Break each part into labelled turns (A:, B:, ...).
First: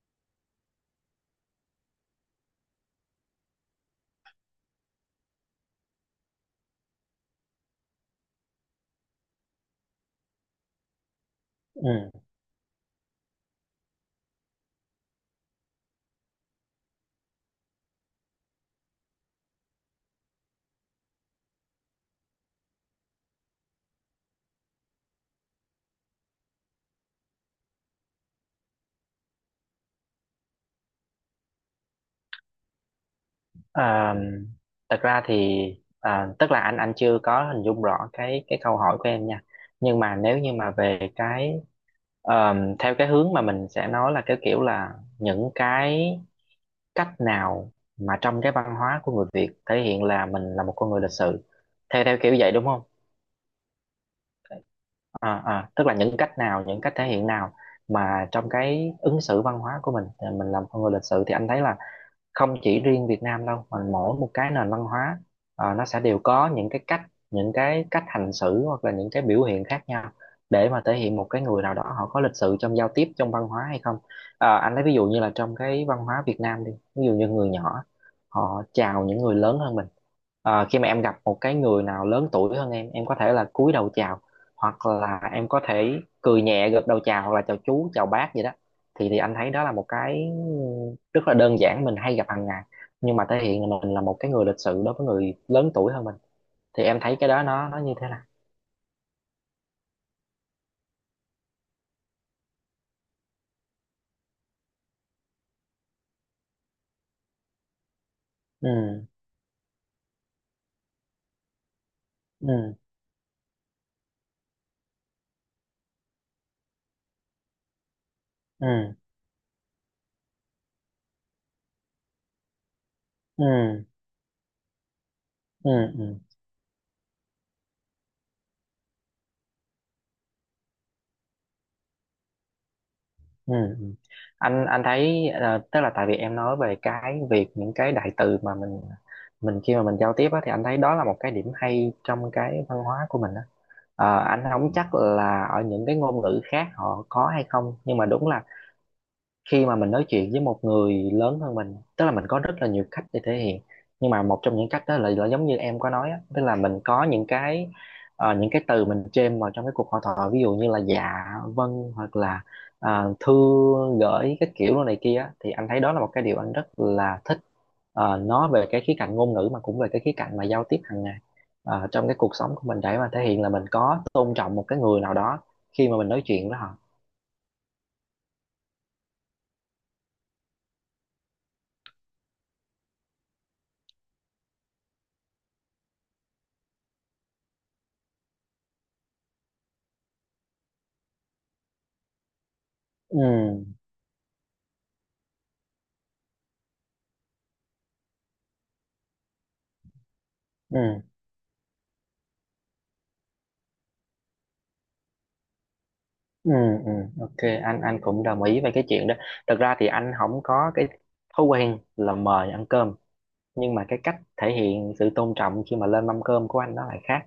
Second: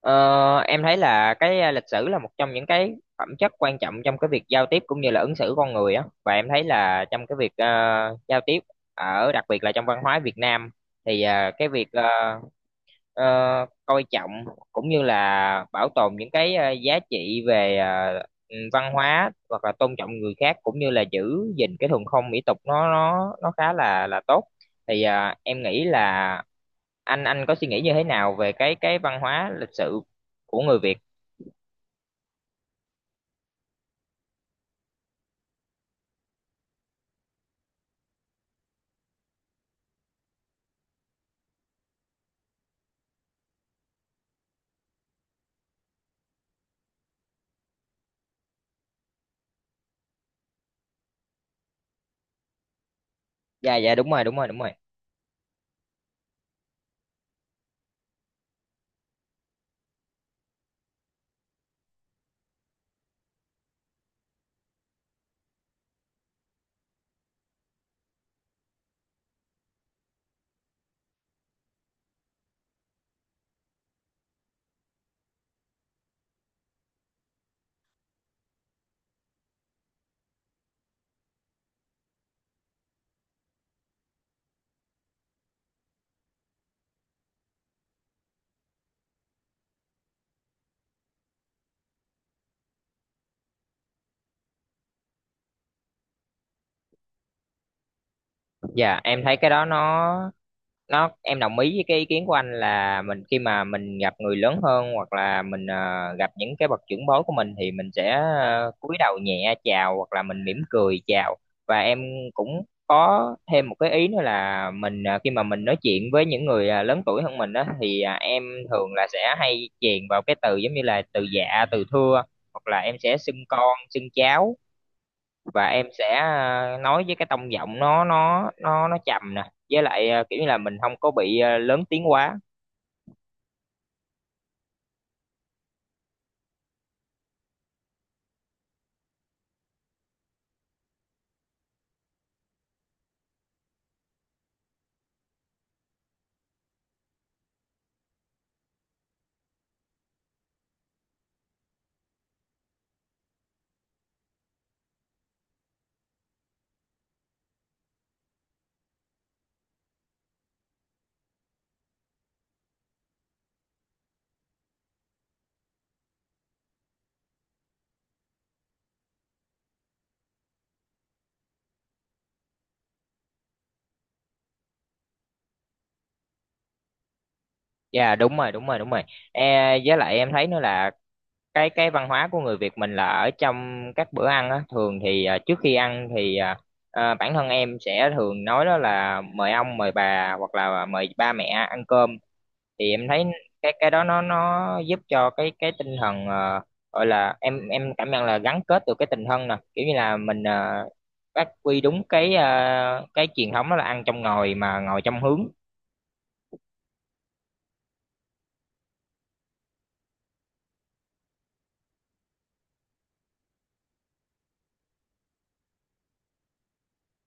A: Ờ, em thấy là lịch sử là một trong những cái phẩm chất quan trọng trong cái việc giao tiếp cũng như là ứng xử con người á, và em thấy là trong cái việc giao tiếp, ở đặc biệt là trong văn hóa Việt Nam thì cái việc
B: Ừ.
A: ờ, coi trọng cũng như là bảo tồn những cái giá trị về văn hóa hoặc là tôn trọng người khác cũng như là giữ gìn cái thuần phong mỹ tục, nó khá là tốt. Thì em nghĩ là anh có suy nghĩ như thế nào về cái văn hóa lịch sự của người Việt?
B: À, Thật ra thì tức là anh chưa có hình dung rõ cái câu hỏi của em nha, nhưng mà nếu như mà về cái theo cái hướng mà mình sẽ nói là cái kiểu là những cái cách nào mà trong cái văn hóa của người Việt thể hiện là mình là một con người lịch sự, theo theo kiểu vậy đúng không?
A: Dạ dạ đúng rồi đúng rồi.
B: Tức là những cách nào, những cách thể hiện nào mà trong cái ứng xử văn hóa của mình thì mình làm con người lịch sự, thì anh thấy là không chỉ riêng Việt Nam đâu, mà mỗi một cái nền văn hóa nó sẽ đều có những cái cách, những cái cách hành xử hoặc là những cái biểu hiện khác nhau để mà thể hiện một cái người nào đó họ có lịch sự trong giao tiếp, trong văn hóa hay không. Ờ, anh lấy ví dụ như là trong cái văn hóa Việt Nam đi, ví dụ như người nhỏ họ chào những người lớn hơn mình. Ờ, khi mà em gặp một cái người nào lớn tuổi hơn em có thể là cúi đầu chào hoặc là em có thể cười nhẹ gật đầu chào, hoặc là chào chú chào bác gì đó, thì anh thấy đó là một cái rất là đơn giản mình hay gặp hàng ngày nhưng mà thể hiện là mình là một cái người lịch sự đối với người lớn tuổi hơn mình. Thì em thấy cái đó nó như thế nào?
A: Dạ em thấy cái đó nó, em đồng ý với cái ý kiến của anh là mình khi mà mình gặp người lớn hơn hoặc là mình gặp những cái bậc trưởng bối của mình thì mình sẽ
B: Ừ.
A: cúi đầu nhẹ chào hoặc là mình mỉm cười chào. Và em cũng
B: Ừ.
A: có thêm một cái ý nữa là mình khi mà mình nói chuyện với những người lớn tuổi hơn mình đó thì em
B: Ừ.
A: thường là sẽ hay chèn vào cái từ giống như là từ dạ, từ thưa, hoặc là em sẽ xưng
B: Ừ.
A: con, xưng cháu. Và
B: Ừ.
A: em sẽ
B: Ừ.
A: nói với cái tông giọng nó trầm nè, với lại kiểu như là mình không có bị lớn tiếng quá.
B: Ừ. Ừ. anh thấy ờ, tức là tại vì em nói về cái việc những cái đại từ mà mình khi mà mình giao tiếp á, thì anh thấy đó là một cái điểm hay trong cái văn hóa của mình á. Ờ, anh không chắc là ở những cái ngôn ngữ khác họ có hay không, nhưng mà đúng là khi mà mình nói chuyện với một người lớn hơn mình, tức là mình có rất là nhiều cách để thể hiện, nhưng mà một trong những cách đó là giống như em có nói á, tức là mình có những cái ờ, những cái từ mình chêm vào trong cái cuộc hội thoại, ví dụ như là dạ, vâng, hoặc là thư gửi cái kiểu đồ này kia á, thì anh thấy đó là một cái điều anh rất là thích. Ờ, nó về cái khía cạnh ngôn ngữ mà cũng về cái khía cạnh mà giao tiếp hàng ngày ờ, trong cái cuộc sống của mình, để mà thể hiện là mình có tôn trọng một cái người nào đó khi mà mình nói chuyện với họ.
A: Dạ đúng rồi đúng rồi. Với lại em thấy nữa là cái văn hóa của người Việt mình là ở trong các bữa ăn á, thường thì à, trước khi ăn thì bản thân em sẽ thường nói đó là mời ông, mời bà, hoặc là mời ba mẹ ăn cơm. Thì em
B: Ừ.
A: thấy cái đó nó giúp cho cái tinh thần, gọi là em cảm nhận là gắn kết được cái tình thân nè, kiểu như là mình
B: Ừ.
A: phát huy đúng cái truyền thống đó là ăn trong ngồi mà ngồi trong hướng.
B: Ừ, ừ, ok. Anh cũng đồng ý về cái chuyện đó. Thật ra thì anh không có cái thói quen là mời ăn cơm, nhưng mà cái cách thể hiện sự tôn trọng khi mà lên mâm cơm của anh nó lại khác.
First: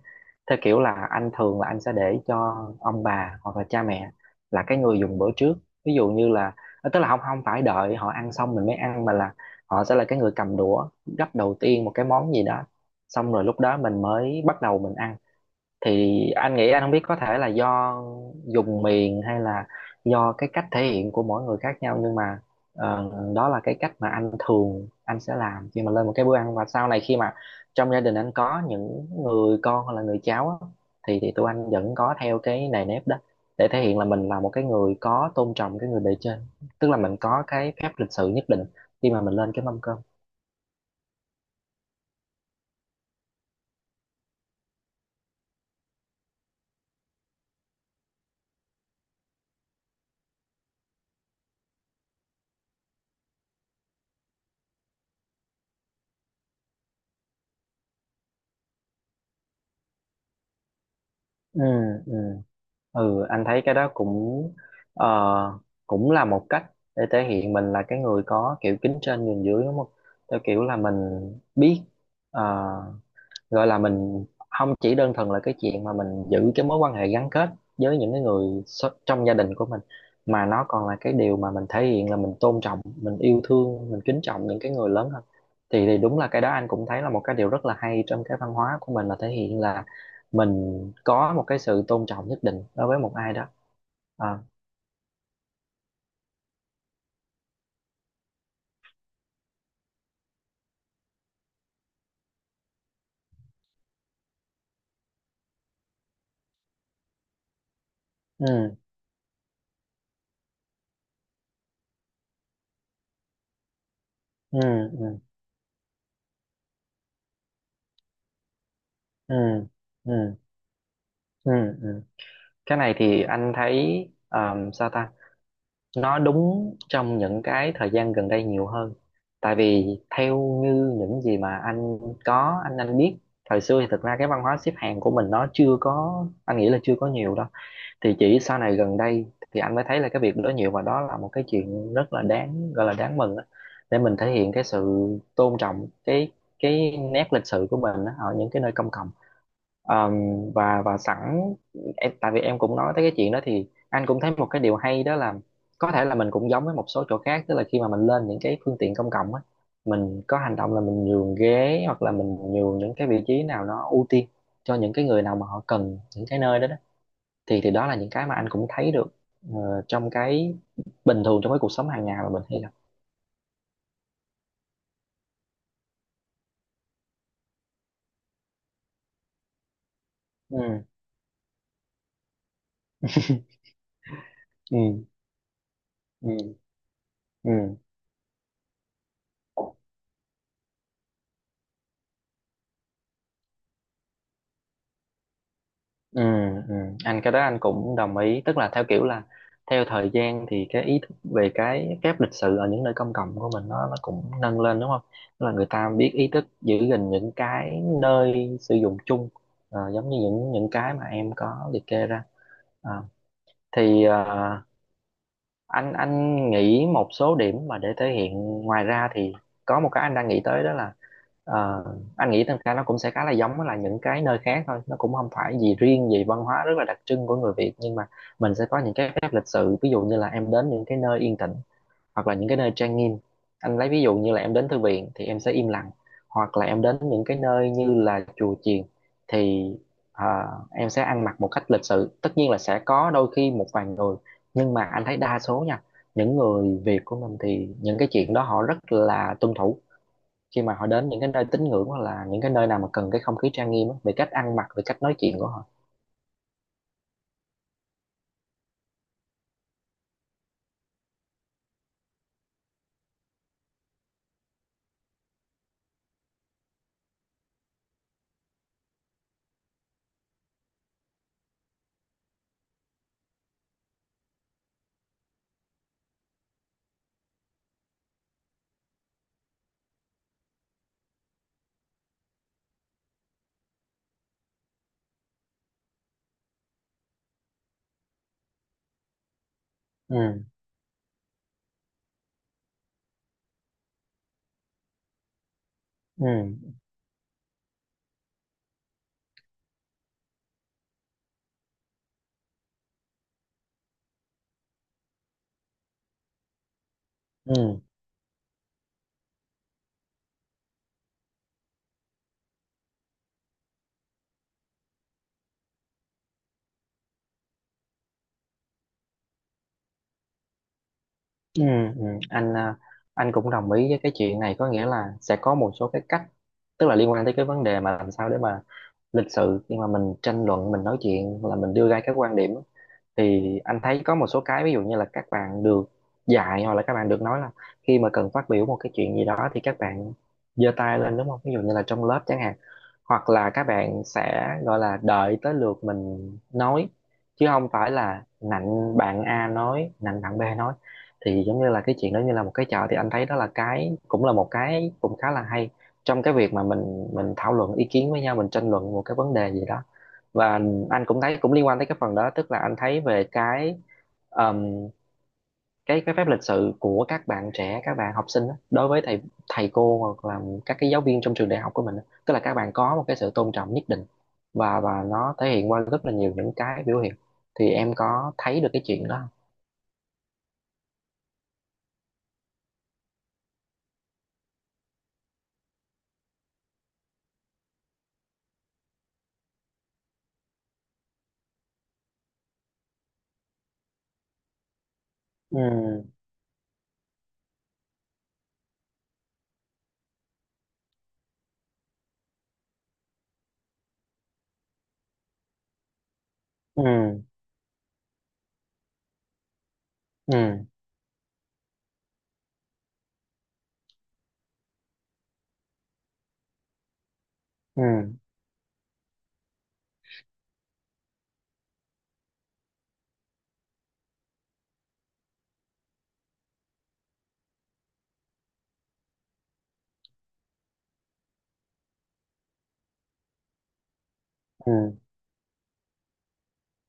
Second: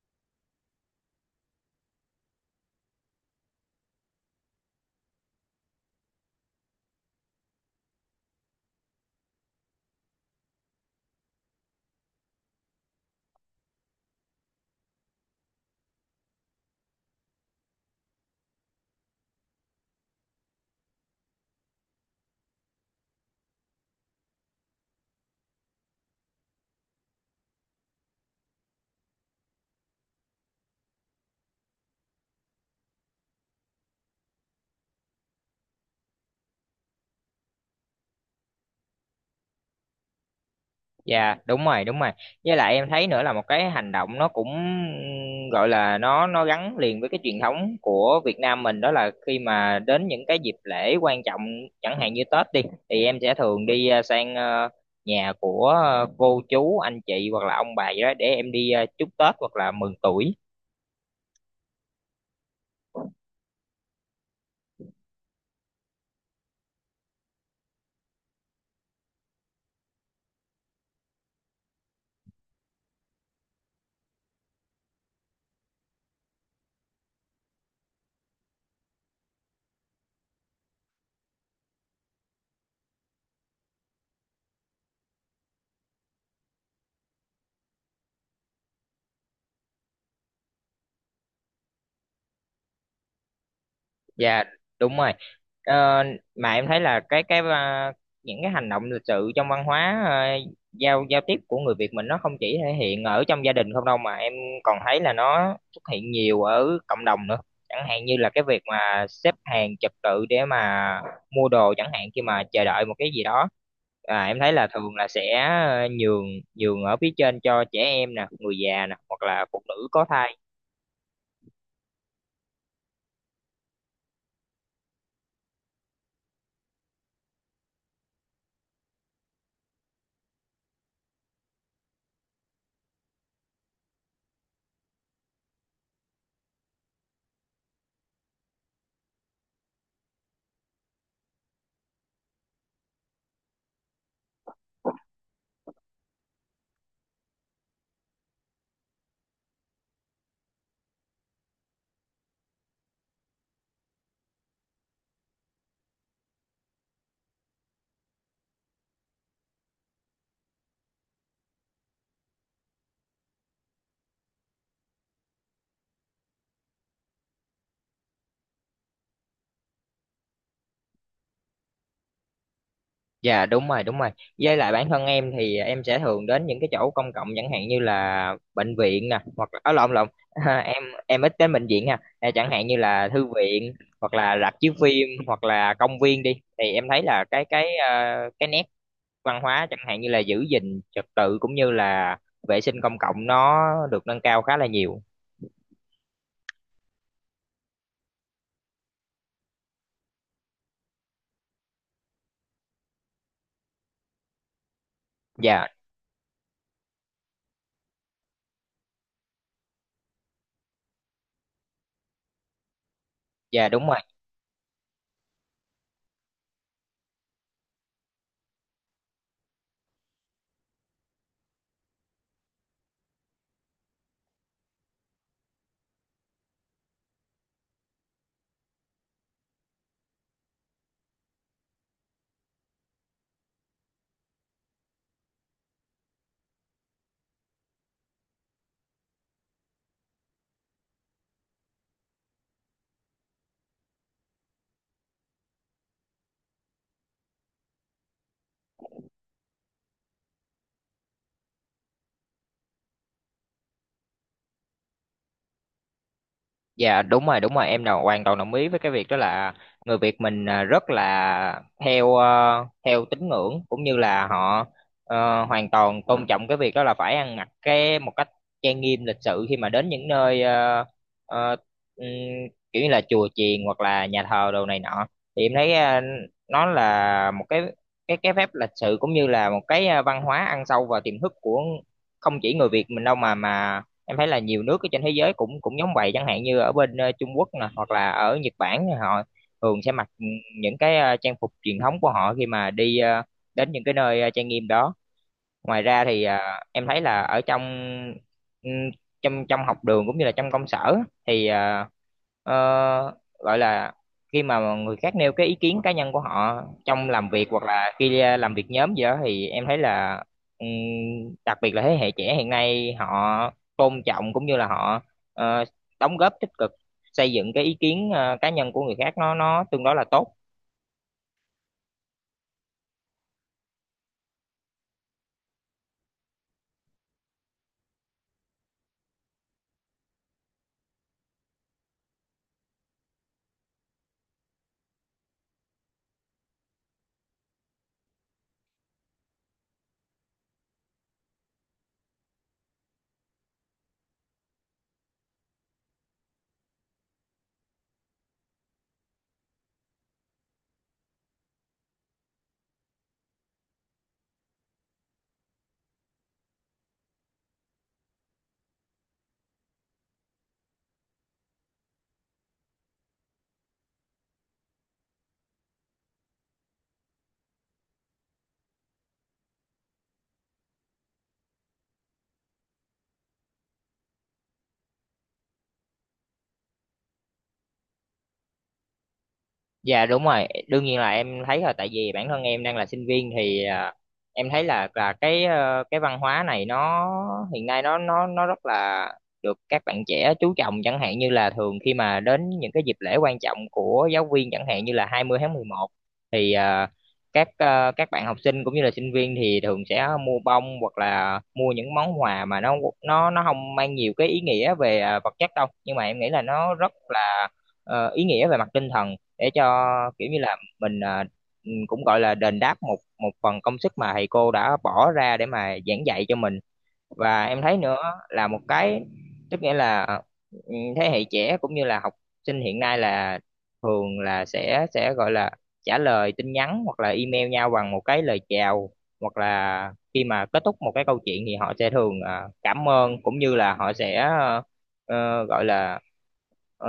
B: Theo kiểu là anh thường là anh sẽ để cho ông bà hoặc là cha mẹ là cái người dùng bữa trước. Ví dụ như là ờ, tức là không không phải đợi họ ăn xong mình mới ăn, mà là họ sẽ là cái người cầm đũa gắp đầu tiên một cái món gì đó, xong rồi lúc đó mình mới bắt đầu mình ăn. Thì anh nghĩ, anh không biết có thể là do dùng miền hay là do cái cách thể hiện của mỗi người khác nhau, nhưng mà ờ, đó là cái cách mà anh thường anh sẽ làm khi mà lên một cái bữa ăn. Và sau này khi mà trong gia đình anh có những người con hoặc là người cháu á, thì tụi anh vẫn có theo cái nề nếp đó, để thể hiện là mình là một cái người có tôn trọng cái người bề trên, tức là mình có cái phép lịch sự nhất định khi mà mình lên cái mâm cơm.
A: Dạ đúng rồi, đúng rồi. Với lại em thấy nữa là một cái hành động nó cũng gọi là nó gắn liền với cái truyền thống của Việt Nam mình, đó là khi mà đến những cái dịp lễ quan trọng chẳng hạn như Tết đi, thì em sẽ thường đi sang nhà của cô chú anh chị hoặc là ông bà gì đó, để em đi chúc Tết hoặc là mừng tuổi.
B: Ừ, ừ. Ừ, anh thấy cái đó cũng ờ, cũng là một cách để thể hiện mình là cái người có kiểu kính trên nhường dưới đúng không? Theo kiểu là mình biết, ờ, gọi là mình không chỉ đơn thuần là cái chuyện mà mình giữ cái mối quan hệ gắn kết với những cái người trong gia đình của mình, mà nó còn là cái điều mà mình thể hiện là mình tôn trọng, mình yêu thương, mình kính trọng những cái người lớn hơn. Thì đúng là cái đó anh cũng thấy là một cái điều rất là hay trong cái văn hóa của mình, là thể hiện là mình có một cái sự tôn trọng nhất định đối với một ai đó. Ờ.
A: Dạ đúng rồi. Ờ, mà em thấy là những cái hành động lịch sự trong văn hóa à, giao giao tiếp của người Việt mình nó không chỉ thể hiện ở trong gia đình không đâu, mà em còn thấy là nó xuất hiện nhiều ở cộng đồng nữa. Chẳng hạn như là cái việc
B: Ừ.
A: mà xếp hàng trật tự để mà mua đồ chẳng hạn, khi mà chờ đợi một cái gì đó. À, em thấy
B: Ừ.
A: là thường là
B: Ừ.
A: sẽ ờ, nhường nhường ở phía trên cho trẻ em nè, người già nè, hoặc
B: Ừ.
A: là phụ nữ có
B: Ừ.
A: thai.
B: Ừ. Ừ. Cái này thì anh thấy ờ, sao ta, nó đúng trong những cái thời gian gần đây nhiều hơn. Tại vì theo như những gì mà anh có, anh biết thời xưa thì thực ra cái văn hóa xếp hàng của mình nó chưa có, anh nghĩ là chưa có nhiều đâu. Thì chỉ sau này gần đây thì anh mới thấy là cái việc đó nhiều, và đó là một cái chuyện rất là đáng, gọi là đáng mừng á, để mình thể hiện cái sự tôn trọng cái nét lịch sử của mình á, ở những cái nơi công cộng. Ờm, và sẵn em, tại vì em cũng nói tới cái chuyện đó, thì anh cũng thấy một cái điều hay đó là có thể là mình cũng giống với một số chỗ khác, tức là khi mà mình lên những cái phương tiện công cộng á, mình có hành động là mình nhường ghế hoặc là mình nhường những cái vị trí nào nó ưu tiên cho những cái người nào mà họ cần những cái nơi đó đó. Thì đó là những cái mà anh cũng thấy được ờ, trong cái bình thường, trong cái cuộc sống hàng ngày mà mình hay gặp.
A: Dạ đúng rồi, đúng rồi. Với lại bản thân em thì em sẽ thường đến những cái chỗ công cộng chẳng hạn như là bệnh viện nè, hoặc là ở lộn lộn
B: Ừ.
A: em ít đến bệnh viện ha. À, chẳng hạn như là thư viện hoặc là rạp chiếu
B: Ừ.
A: phim hoặc là công viên đi,
B: Ừ.
A: thì em thấy là
B: Ừ.
A: cái nét văn hóa chẳng hạn như là giữ gìn trật tự cũng như là vệ sinh công cộng nó được nâng cao khá là nhiều.
B: Ừ, ừ. Anh, cái đó anh cũng đồng ý, tức là theo kiểu là theo thời gian thì cái ý thức về cái phép lịch sự ở những nơi công cộng của mình nó cũng nâng lên đúng không? Tức là người
A: Dạ,
B: ta biết ý thức giữ gìn những cái nơi sử dụng chung ờ, giống như những cái mà em có liệt kê ra. Ờ,
A: dạ đúng rồi.
B: thì ờ, anh nghĩ một số điểm mà để thể hiện ngoài ra thì có một cái anh đang nghĩ tới đó là ờ, anh nghĩ thật ra nó cũng sẽ khá là giống với là những cái nơi khác thôi, nó cũng không phải gì riêng gì văn hóa rất là đặc trưng của người Việt, nhưng mà mình sẽ có những cái phép lịch sự, ví dụ như là em đến những cái nơi yên tĩnh hoặc là những cái nơi trang nghiêm. Anh lấy ví dụ như là em đến thư viện thì em sẽ im lặng, hoặc là em đến những cái nơi như là chùa chiền thì em sẽ ăn mặc một cách lịch sự. Tất nhiên là sẽ có đôi khi một vài người, nhưng mà anh thấy đa số nha, những người Việt của mình thì những cái chuyện đó họ rất là tuân thủ khi mà họ đến những cái nơi tín ngưỡng hoặc là những cái nơi nào mà cần cái không khí trang nghiêm á, về cách ăn mặc, về cách nói chuyện của họ.
A: Dạ đúng rồi, đúng rồi, em nào hoàn toàn đồng ý với cái việc đó là người Việt mình rất là theo theo tín ngưỡng cũng như là họ hoàn toàn tôn trọng cái việc đó là phải ăn mặc cái một cách trang nghiêm lịch sự khi mà đến những nơi ờ, ừm, kiểu như là chùa chiền hoặc là nhà thờ đồ này nọ. Thì em thấy nó là một cái phép lịch sự cũng như là một cái văn hóa ăn sâu vào tiềm thức của không chỉ người Việt mình đâu, mà em thấy là nhiều nước ở trên thế giới cũng cũng giống vậy, chẳng hạn như ở bên Trung Quốc nè hoặc là ở Nhật Bản, thì họ thường sẽ mặc
B: Ừ.
A: những cái trang phục truyền thống của họ khi mà đi đến những cái nơi trang nghiêm đó. Ngoài ra thì
B: Ừ.
A: em thấy là ở trong ừm, trong trong học đường cũng như là trong công sở, thì ờ, gọi là khi mà người khác nêu cái ý kiến cá nhân của họ trong làm việc hoặc
B: Ừ.
A: là khi làm việc nhóm gì đó, thì em thấy là ừm, đặc biệt là thế hệ trẻ hiện nay họ tôn trọng cũng như là họ ờ, đóng góp tích cực xây dựng cái ý kiến cá nhân của người khác nó tương đối là tốt.
B: Ừ, ừ. Anh à, anh cũng đồng ý với cái chuyện này, có nghĩa là sẽ có một số cái cách, tức là liên quan tới cái vấn đề mà làm sao để mà lịch sự nhưng mà mình tranh luận, mình nói chuyện là mình đưa ra các quan điểm. Thì anh thấy có một số cái ví dụ như là các bạn được dạy hoặc là các bạn được nói là khi mà cần phát biểu một cái chuyện gì đó thì các bạn giơ tay lên, đúng không, ví dụ như là trong lớp chẳng hạn, hoặc là các bạn sẽ gọi là đợi tới lượt mình nói chứ không phải là nạnh bạn A nói, nạnh bạn B nói. Thì giống như là cái chuyện đó như là một cái trò, thì anh thấy đó là cái cũng là một cái cũng khá là hay trong cái việc mà mình thảo luận ý kiến với nhau, mình tranh luận một cái vấn đề gì đó. Và anh cũng thấy cũng liên quan tới cái phần đó, tức là anh thấy về ờm, cái phép lịch sự của các bạn trẻ, các bạn học sinh á, đối với thầy thầy cô hoặc là các cái giáo viên trong trường đại học của mình á. Tức là các bạn có một cái sự tôn trọng nhất định, và nó thể hiện qua rất là nhiều những cái biểu hiện. Thì em có thấy được cái chuyện đó không?
A: Dạ đúng rồi, đương nhiên là em thấy, là tại vì bản thân em đang là sinh viên, thì em thấy là cái cái văn hóa này nó hiện nay nó rất là được các bạn trẻ chú trọng, chẳng hạn như là thường khi mà đến những cái dịp lễ quan trọng của giáo viên chẳng hạn như là 20 tháng 11,
B: Ừ,
A: thì các các bạn học sinh cũng như là sinh viên thì thường sẽ mua bông hoặc là mua những món quà mà nó không mang nhiều cái ý nghĩa về vật chất đâu, nhưng mà em nghĩ là nó rất
B: ừ,
A: là ý nghĩa về mặt tinh thần, để cho kiểu như là
B: ừ,
A: mình cũng gọi là đền đáp một một phần công sức mà thầy cô đã bỏ ra để mà giảng dạy cho mình. Và em thấy
B: ừ,
A: nữa là một cái tức nghĩa là thế hệ trẻ cũng như là học sinh hiện nay là thường là sẽ gọi là trả lời tin nhắn hoặc là email nhau bằng một cái lời chào, hoặc là khi mà kết thúc một cái câu chuyện thì họ sẽ thường cảm ơn cũng như là họ sẽ
B: ừ,
A: gọi là ờ,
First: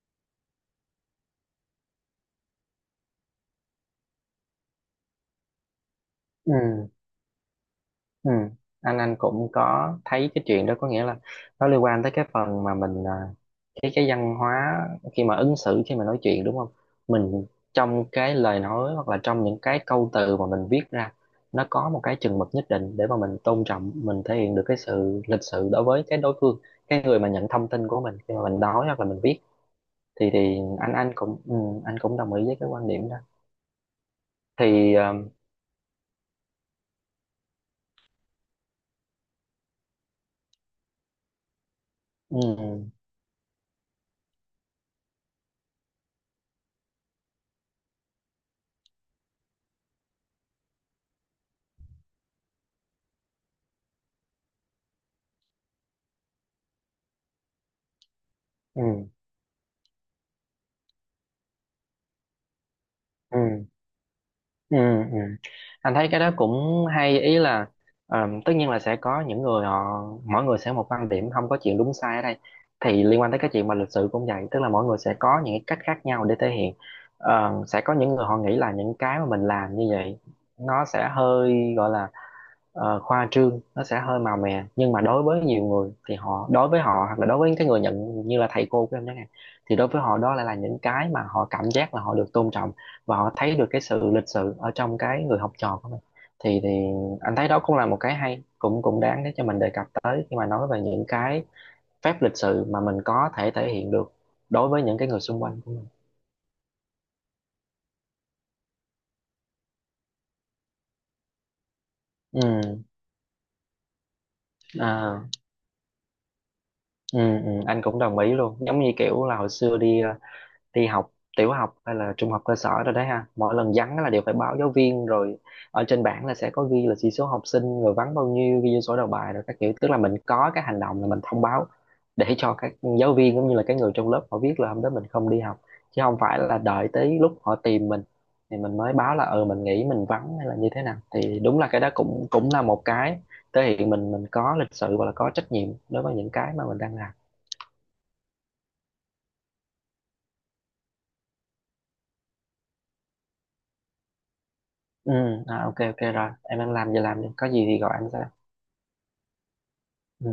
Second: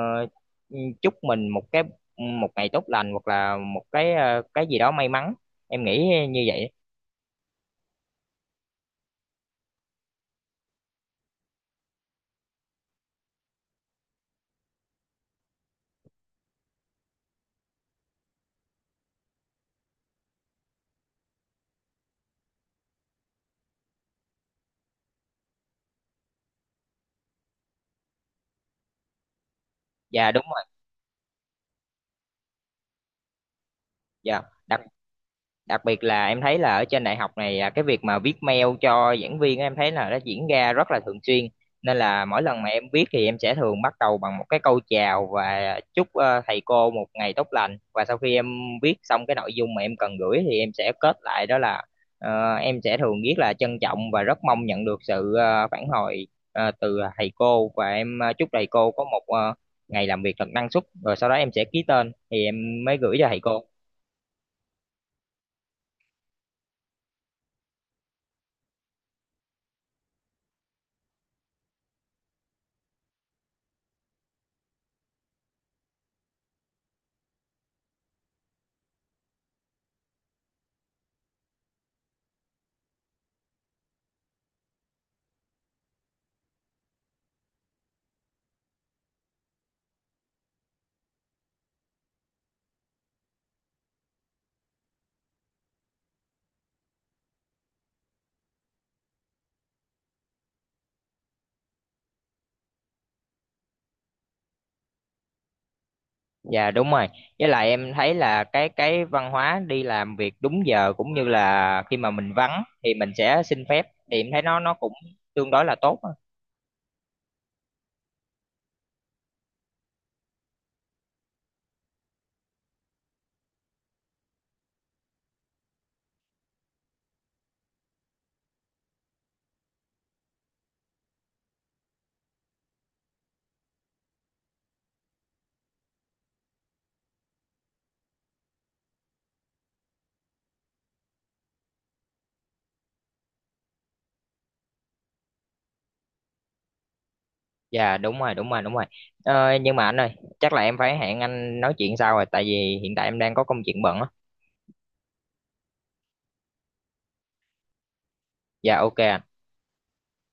A: chúc mình một ngày tốt lành hoặc là một cái gì đó may mắn, em nghĩ như
B: ừ.
A: vậy.
B: Ừ. Anh cũng có thấy cái chuyện đó, có nghĩa là nó liên quan tới cái phần mà cái văn hóa khi mà ứng xử, khi mà nói chuyện, đúng không? Mình trong cái lời nói hoặc là trong những cái câu từ mà mình viết ra, nó có một cái chừng mực nhất định để mà mình tôn trọng, mình thể hiện được cái sự lịch sự đối với cái đối phương, cái người mà nhận thông tin của mình khi mà mình nói hoặc là mình viết. thì
A: Dạ đúng
B: thì
A: rồi.
B: anh cũng ừ, anh cũng đồng ý với cái quan điểm đó.
A: Dạ,
B: thì ờ,
A: đặc biệt là em thấy là ở trên đại học này, cái việc mà viết mail cho giảng viên á, em thấy là nó diễn ra rất là thường xuyên. Nên là mỗi
B: ừ,
A: lần mà em viết thì em sẽ thường bắt đầu bằng một cái câu chào và chúc thầy cô một ngày tốt lành, và sau khi em viết xong cái nội dung mà em cần gửi thì em sẽ kết lại, đó là em sẽ thường viết là trân trọng và rất mong nhận được sự phản hồi từ thầy cô, và em chúc thầy
B: ừ,
A: cô có một ngày làm việc thật năng suất, rồi sau đó em sẽ ký tên thì em mới gửi cho
B: ừ.
A: thầy cô.
B: Ừ, ừ. Anh thấy cái đó cũng hay, ý là ờ, tất nhiên là sẽ có những người họ, mỗi người sẽ một quan điểm, không có chuyện đúng sai ở đây. Thì liên quan tới cái chuyện mà lịch sự cũng vậy, tức là mỗi người sẽ có những cái cách khác nhau để thể hiện. Ờ, sẽ có những người họ nghĩ là những cái mà mình làm như vậy nó sẽ hơi gọi là ờ, khoa trương, nó sẽ hơi màu mè, nhưng mà đối với nhiều người thì họ, đối với họ hoặc là đối với cái người nhận như là thầy cô của em chẳng hạn, thì đối với họ đó lại là những cái mà họ cảm giác là họ được tôn trọng, và họ thấy được cái sự lịch sự ở trong cái người học trò của mình. Thì anh thấy đó cũng là một cái hay, cũng cũng đáng để cho mình đề cập tới khi mà nói về những cái phép lịch sự mà mình có thể thể hiện được đối với những cái người xung quanh của mình.
A: Dạ đúng rồi. Với lại em thấy là cái văn hóa đi làm việc đúng giờ cũng như là khi mà mình vắng
B: Ừ,
A: thì mình sẽ xin phép, thì em thấy nó cũng
B: à,
A: tương đối là tốt á.
B: ừ, ừ, anh cũng đồng ý luôn. Giống như kiểu là hồi xưa đi đi học tiểu học hay là trung học cơ sở rồi đấy ha, mỗi lần vắng là đều phải báo giáo viên rồi. Ở trên bảng là sẽ có ghi là chỉ số học sinh rồi vắng bao nhiêu, ghi vô sổ đầu bài rồi các kiểu, tức là mình có cái hành động là mình thông báo để cho các giáo viên cũng như là cái người trong lớp họ biết là hôm đó mình không đi học, chứ không phải là đợi tới lúc họ tìm mình thì mình mới báo là ừ mình nghĩ mình vắng hay là như thế nào. Thì đúng là cái đó cũng cũng là một cái thể hiện mình có lịch sự và là có trách nhiệm đối với những cái mà mình đang làm.
A: Dạ đúng rồi, đúng rồi, đúng rồi. Ờ, nhưng mà anh ơi, chắc là em phải hẹn anh nói chuyện sau rồi, tại vì hiện tại em đang có công chuyện bận á.
B: Ừ, à, ok, ok rồi, em đang làm giờ làm đi, có gì thì gọi anh sẽ
A: Dạ ok. Anh
B: Ừ.